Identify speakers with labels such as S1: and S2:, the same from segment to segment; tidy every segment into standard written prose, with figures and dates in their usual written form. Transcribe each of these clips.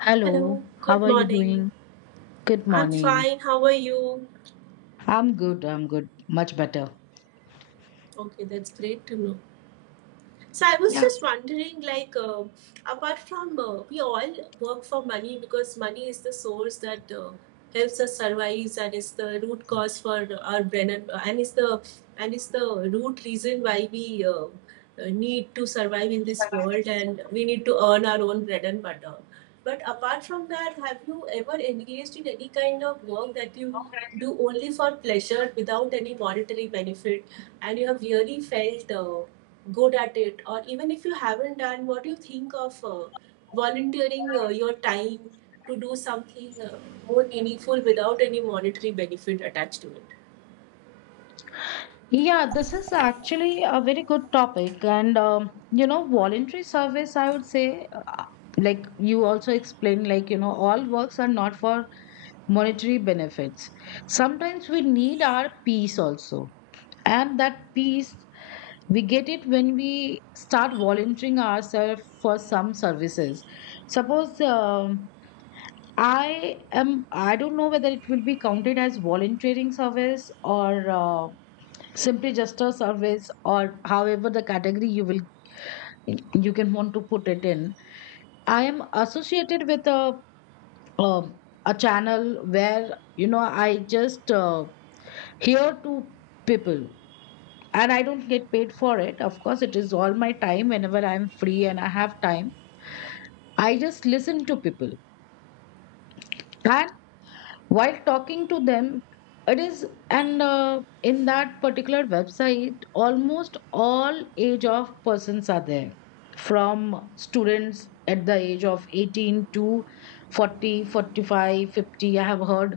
S1: Hello,
S2: Hello, good
S1: how are you
S2: morning.
S1: doing? Good
S2: I'm
S1: morning.
S2: fine. How are you?
S1: I'm good. I'm good. Much better.
S2: Okay, that's great to know. So I was
S1: Yeah.
S2: just wondering, like, apart from we all work for money because money is the source that helps us survive and is the root cause for our brain and is the root reason why we need to survive in this world, and we need to earn our own bread and butter. But apart from that, have you ever engaged in any kind of work that you do only for pleasure without any monetary benefit, and you have really felt good at it? Or even if you haven't done, what do you think of volunteering your time to do something more meaningful without any monetary benefit attached to it?
S1: Yeah, this is actually a very good topic. And, you know, voluntary service, I would say, like you also explained, like, you know, all works are not for monetary benefits. Sometimes we need our peace also. And that peace, we get it when we start volunteering ourselves for some services. Suppose, I am, I don't know whether it will be counted as volunteering service or simply just a service, or however the category you will, you can want to put it in. I am associated with um a channel where, you know, I just hear to people, and I don't get paid for it. Of course, it is all my time whenever I'm free and I have time. I just listen to people. And while talking to them it is, and in that particular website almost all age of persons are there, from students at the age of 18 to 40, 45, 50. I have heard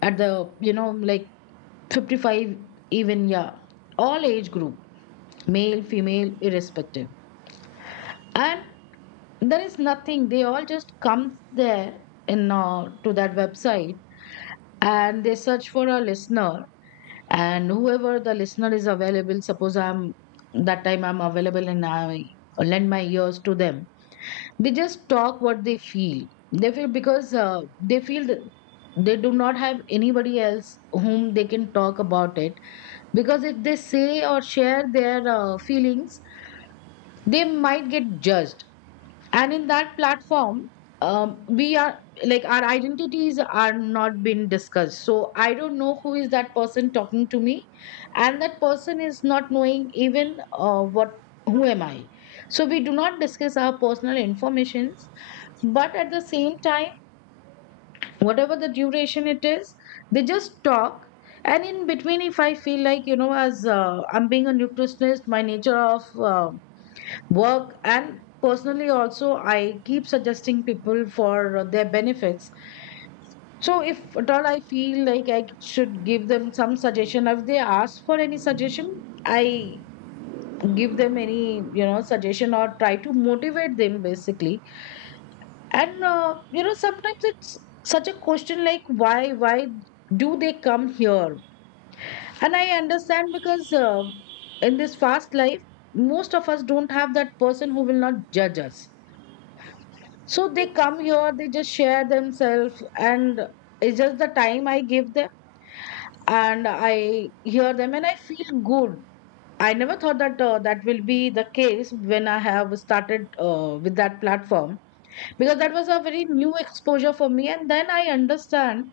S1: at the, you know, like 55 even. Yeah, all age group, male female irrespective. And there is nothing, they all just come there in to that website, and they search for a listener, and whoever the listener is available. Suppose I'm, that time I'm available, and I lend my ears to them. They just talk what they feel. They feel because they feel that they do not have anybody else whom they can talk about it, because if they say or share their feelings they might get judged. And in that platform, we are, like our identities are not being discussed, so I don't know who is that person talking to me, and that person is not knowing even what, who am I. So we do not discuss our personal informations, but at the same time, whatever the duration it is, they just talk. And in between if I feel like, you know, as I'm being a nutritionist, my nature of uh, work and personally also I keep suggesting people for their benefits. So if at all I feel like I should give them some suggestion, if they ask for any suggestion, I give them any, you know, suggestion or try to motivate them basically. And you know sometimes it's such a question like why do they come here. And I understand, because in this fast life most of us don't have that person who will not judge us. So they come here, they just share themselves, and it's just the time I give them, and I hear them, and I feel good. I never thought that that will be the case when I have started with that platform, because that was a very new exposure for me, and then I understand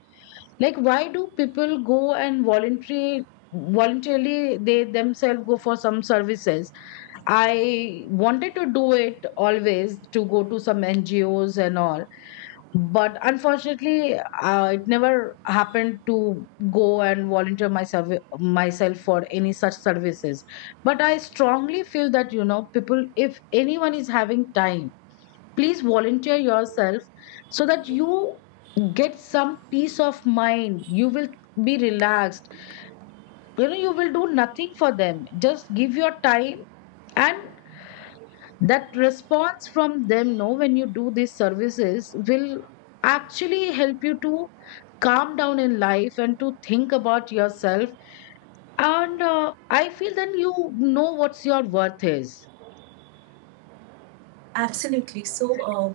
S1: like why do people go and voluntary voluntarily they themselves go for some services. I wanted to do it always, to go to some NGOs and all, but unfortunately it never happened to go and volunteer myself for any such services. But I strongly feel that, you know, people, if anyone is having time, please volunteer yourself so that you get some peace of mind. You will be relaxed. You know, you will do nothing for them, just give your time. And that response from them, know, when you do these services will actually help you to calm down in life and to think about yourself. And I feel then you know what's your worth is.
S2: Absolutely. So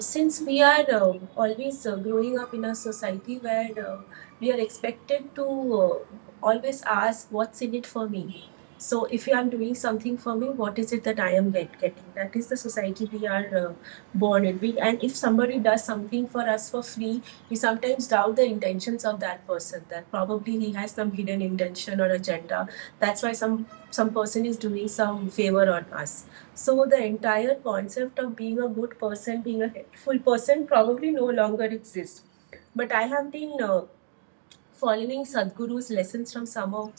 S2: since we are always growing up in a society where we are expected to uh, always ask what's in it for me. So if I'm doing something for me, what is it that I am getting? That is the society we are born in, and if somebody does something for us for free, we sometimes doubt the intentions of that person, that probably he has some hidden intention or agenda, that's why some person is doing some favor on us. So the entire concept of being a good person, being a helpful person, probably no longer exists. But I have been following Sadhguru's lessons from some of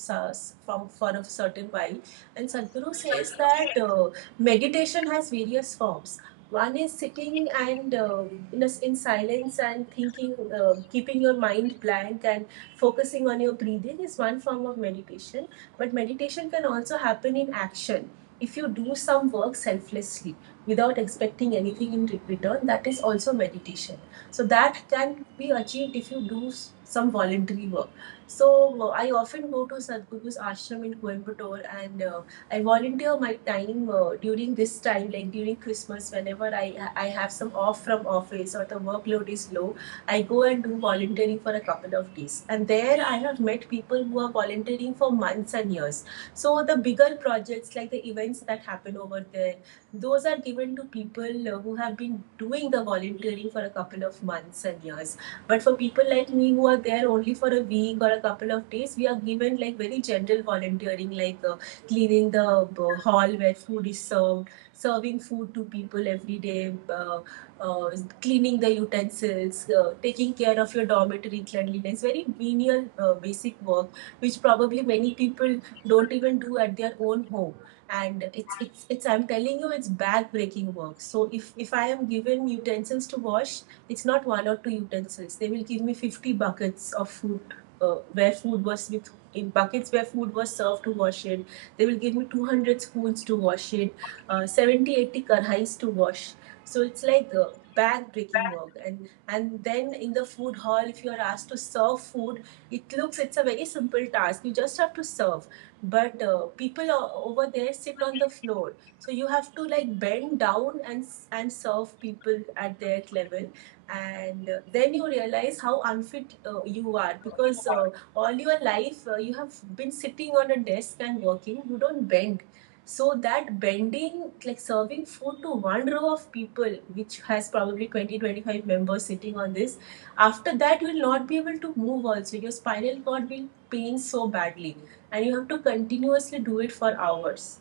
S2: from for a certain while, and Sadhguru says that meditation has various forms. One is sitting and in, a s in silence and thinking, keeping your mind blank and focusing on your breathing is one form of meditation. But meditation can also happen in action. If you do some work selflessly without expecting anything in return, that is also meditation. So that can be achieved if you do some voluntary work. So I often go to Sadhguru's ashram in Coimbatore, and I volunteer my time during this time, like during Christmas. Whenever I have some off from office or the workload is low, I go and do volunteering for a couple of days. And there I have met people who are volunteering for months and years. So the bigger projects, like the events that happen over there, those are given to people who have been doing the volunteering for a couple of months and years. But for people like me who are there only for a week or a couple of days, we are given like very general volunteering, like cleaning the hall where food is served, serving food to people every day, uh, cleaning the utensils, taking care of your dormitory cleanliness. Very menial basic work, which probably many people don't even do at their own home. And it's I'm telling you, it's back-breaking work. So if I am given utensils to wash, it's not one or two utensils. They will give me 50 buckets of food, where food was with in buckets, where food was served, to wash it. They will give me 200 spoons to wash it, 70 80 karhais to wash. So it's like back-breaking work. And then, in the food hall, if you are asked to serve food, it looks, it's a very simple task, you just have to serve. But people over there sit on the floor, so you have to, like, bend down and and serve people at their level. And then you realize how unfit you are, because all your life you have been sitting on a desk and working, you don't bend. So that bending, like serving food to one row of people, which has probably 20, 25 members sitting on this, after that you will not be able to move. Also, your spinal cord will pain so badly, and you have to continuously do it for hours.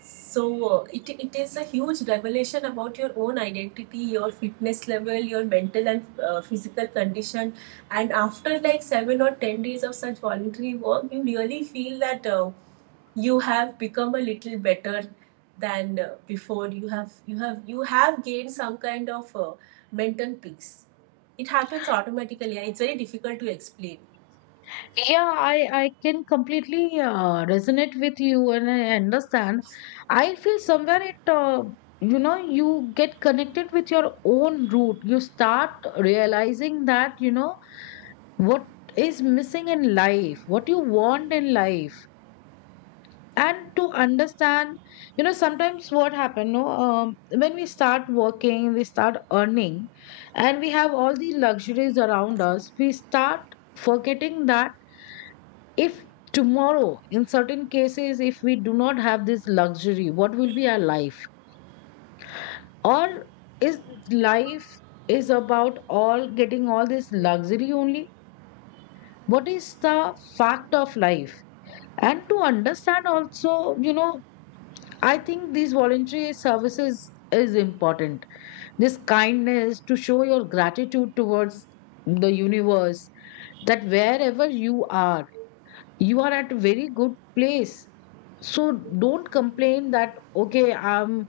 S2: So it is a huge revelation about your own identity, your fitness level, your mental and physical condition. And after like 7 or 10 days of such voluntary work, you really feel that you have become a little better than before. You have gained some kind of mental peace. It happens automatically, and it's very difficult to explain.
S1: Yeah, I can completely resonate with you, and I understand. I feel somewhere it you know, you get connected with your own root. You start realizing that, you know, what is missing in life, what you want in life. And to understand, you know, sometimes what happen, no, when we start working, we start earning, and we have all the luxuries around us, we start forgetting that if tomorrow in certain cases if we do not have this luxury, what will be our life? Or is life is about all getting all this luxury only? What is the fact of life? And to understand also, you know, I think these voluntary services is important. This kindness to show your gratitude towards the universe, that wherever you are at a very good place. So don't complain that, okay, I'm,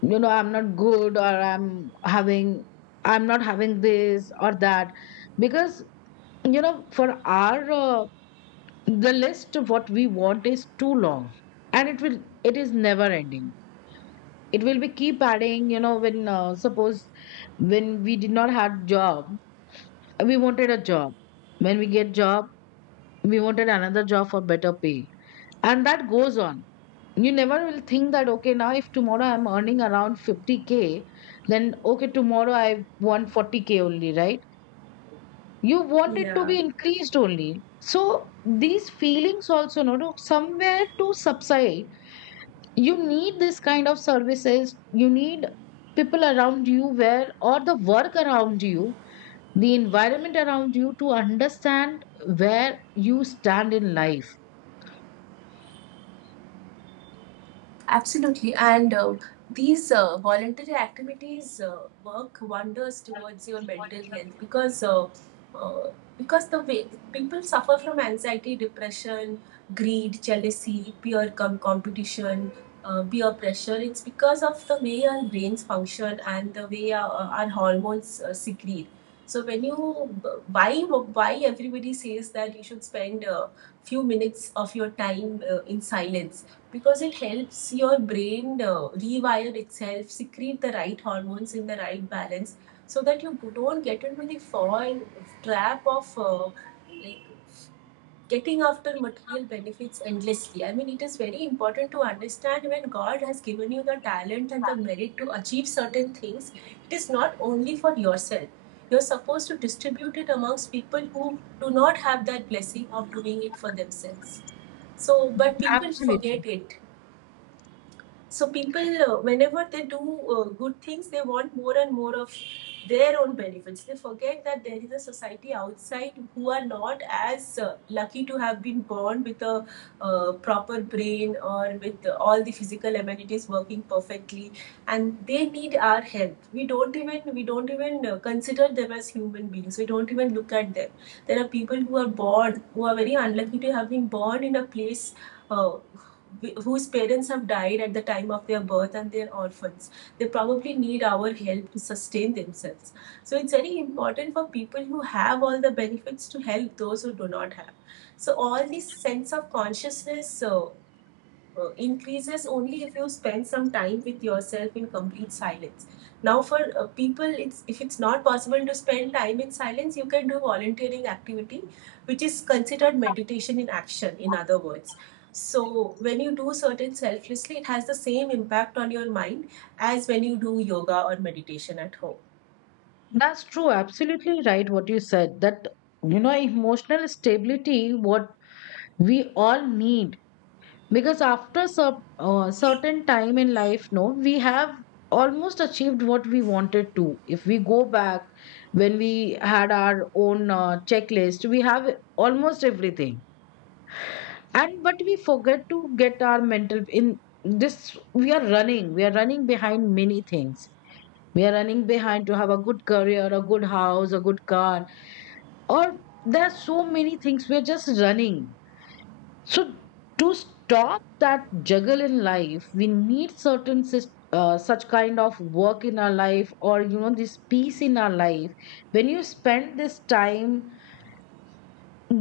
S1: you know, I'm not good, or I'm having, I'm not having this or that. Because, you know, for our, the list of what we want is too long, and it will, it is never ending. It will be keep adding, you know, when suppose when we did not have job, we wanted a job. When we get job, we wanted another job for better pay, and that goes on. You never will think that okay now if tomorrow I'm earning around 50K, then okay tomorrow I want 40K only, right? You want it to
S2: Yeah.
S1: be increased only. So these feelings also, no, somewhere to subside, you need this kind of services, you need people around you, where or the work around you, the environment around you, to understand where you stand in life.
S2: Absolutely. And these voluntary activities work wonders towards your mental health, because uh, because the way people suffer from anxiety, depression, greed, jealousy, peer competition, peer pressure, it's because of the way our brains function and the way our hormones secrete. So when you why everybody says that you should spend a few minutes of your time in silence, because it helps your brain rewire itself, secrete the right hormones in the right balance, so that you don't get into the fall trap of like getting after material benefits endlessly. I mean, it is very important to understand, when God has given you the talent and the merit to achieve certain things, it is not only for yourself. You're supposed to distribute it amongst people who do not have that blessing of doing it for themselves. So, but people
S1: Absolutely.
S2: forget it. So people, whenever they do good things, they want more and more of their own benefits. They forget that there is a society outside who are not as lucky to have been born with a proper brain or with all the physical amenities working perfectly, and they need our help. We don't even consider them as human beings. We don't even look at them. There are people who are born, who are very unlucky to have been born in a place. Uh, Whose parents have died at the time of their birth, and they're orphans. They probably need our help to sustain themselves. So it's very important for people who have all the benefits to help those who do not have. So all this sense of consciousness increases only if you spend some time with yourself in complete silence. Now for people, it's not possible to spend time in silence, you can do volunteering activity, which is considered meditation in action, in other words. So when you do certain selflessly, it has the same impact on your mind as when you do yoga or meditation at home.
S1: That's true, absolutely right, what you said, that, you know, emotional stability what we all need. Because after a certain time in life, no, we have almost achieved what we wanted to. If we go back, when we had our own checklist, we have almost everything. And but we forget to get our mental in this. We are running, we are running behind many things. We are running behind to have a good career, a good house, a good car, or there are so many things we're just running. So, to stop that juggle in life, we need certain such kind of work in our life, or, you know, this peace in our life. When you spend this time,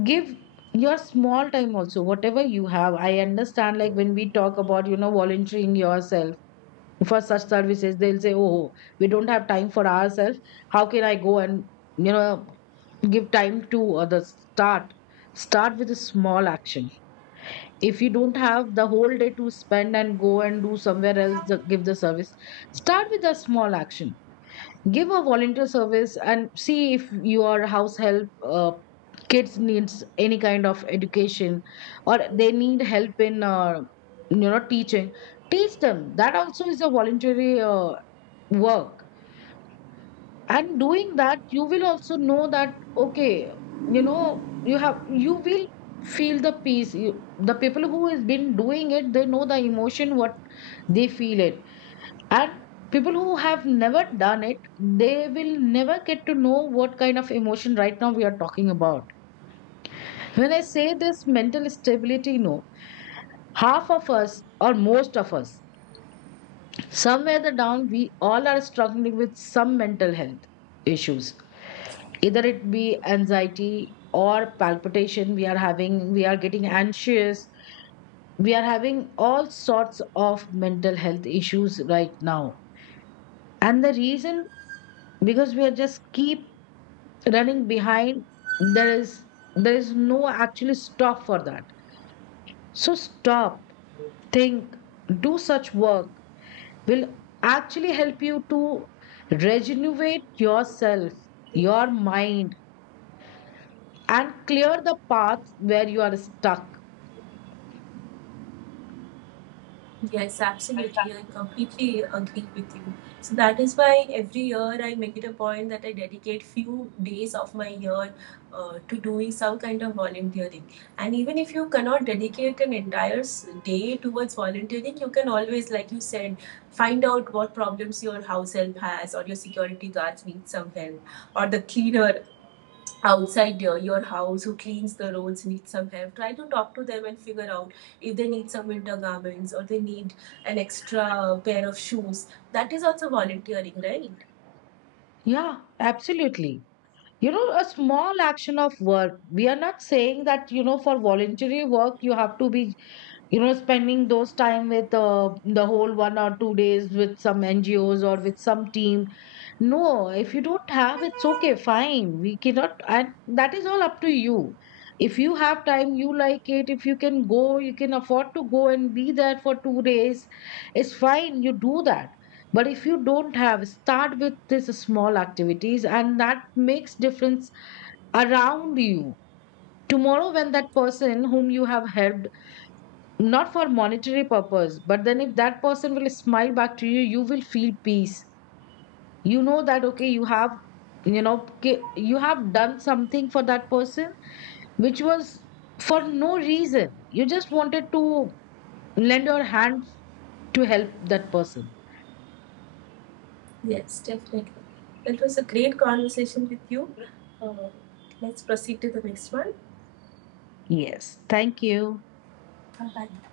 S1: give your small time also, whatever you have. I understand, like, when we talk about, you know, volunteering yourself for such services, they'll say, oh, we don't have time for ourselves, how can I go and, you know, give time to others? Start with a small action. If you don't have the whole day to spend and go and do somewhere else give the service, start with a small action. Give a volunteer service, and see if your house help uh, kids needs any kind of education, or they need help in, you know, teaching, teach them. That also is a voluntary work. And doing that you will also know that okay, you know, you have, you will feel the peace you, the people who has been doing it they know the emotion what they feel it. And people who have never done it they will never get to know what kind of emotion right now we are talking about. When I say this mental stability, no, half of us or most of us somewhere the down we all are struggling with some mental health issues, either it be anxiety or palpitation, we are having, we are getting anxious, we are having all sorts of mental health issues right now. And the reason, because we are just keep running behind. there is there is no actually stop for that. So stop, think, do such work will actually help you to regenerate yourself, your mind, and clear the path where you are stuck.
S2: Yes, absolutely. I completely agree with you. So that is why every year I make it a point that I dedicate few days of my year to doing some kind of volunteering. And even if you cannot dedicate an entire day towards volunteering, you can always, like you said, find out what problems your house help has, or your security guards need some help, or the cleaner outside your house who cleans the roads need some help. Try to talk to them and figure out if they need some winter garments or they need an extra pair of shoes. That is also volunteering, right?
S1: Yeah, absolutely. You know, a small action of work. We are not saying that, you know, for voluntary work, you have to be, you know, spending those time with the whole 1 or 2 days with some NGOs or with some team. No, if you don't have, it's okay, fine. We cannot, and that is all up to you. If you have time, you like it. If you can go, you can afford to go and be there for 2 days, it's fine. You do that. But if you don't have, start with these small activities, and that makes difference around you. Tomorrow, when that person whom you have helped, not for monetary purpose, but then if that person will smile back to you, you will feel peace, you know, that okay you have, you know, you have done something for that person, which was for no reason, you just wanted to lend your hand to help that person.
S2: Yes, definitely. It was a great conversation with you. uh, let's proceed to the next one.
S1: Yes, thank you.
S2: Bye.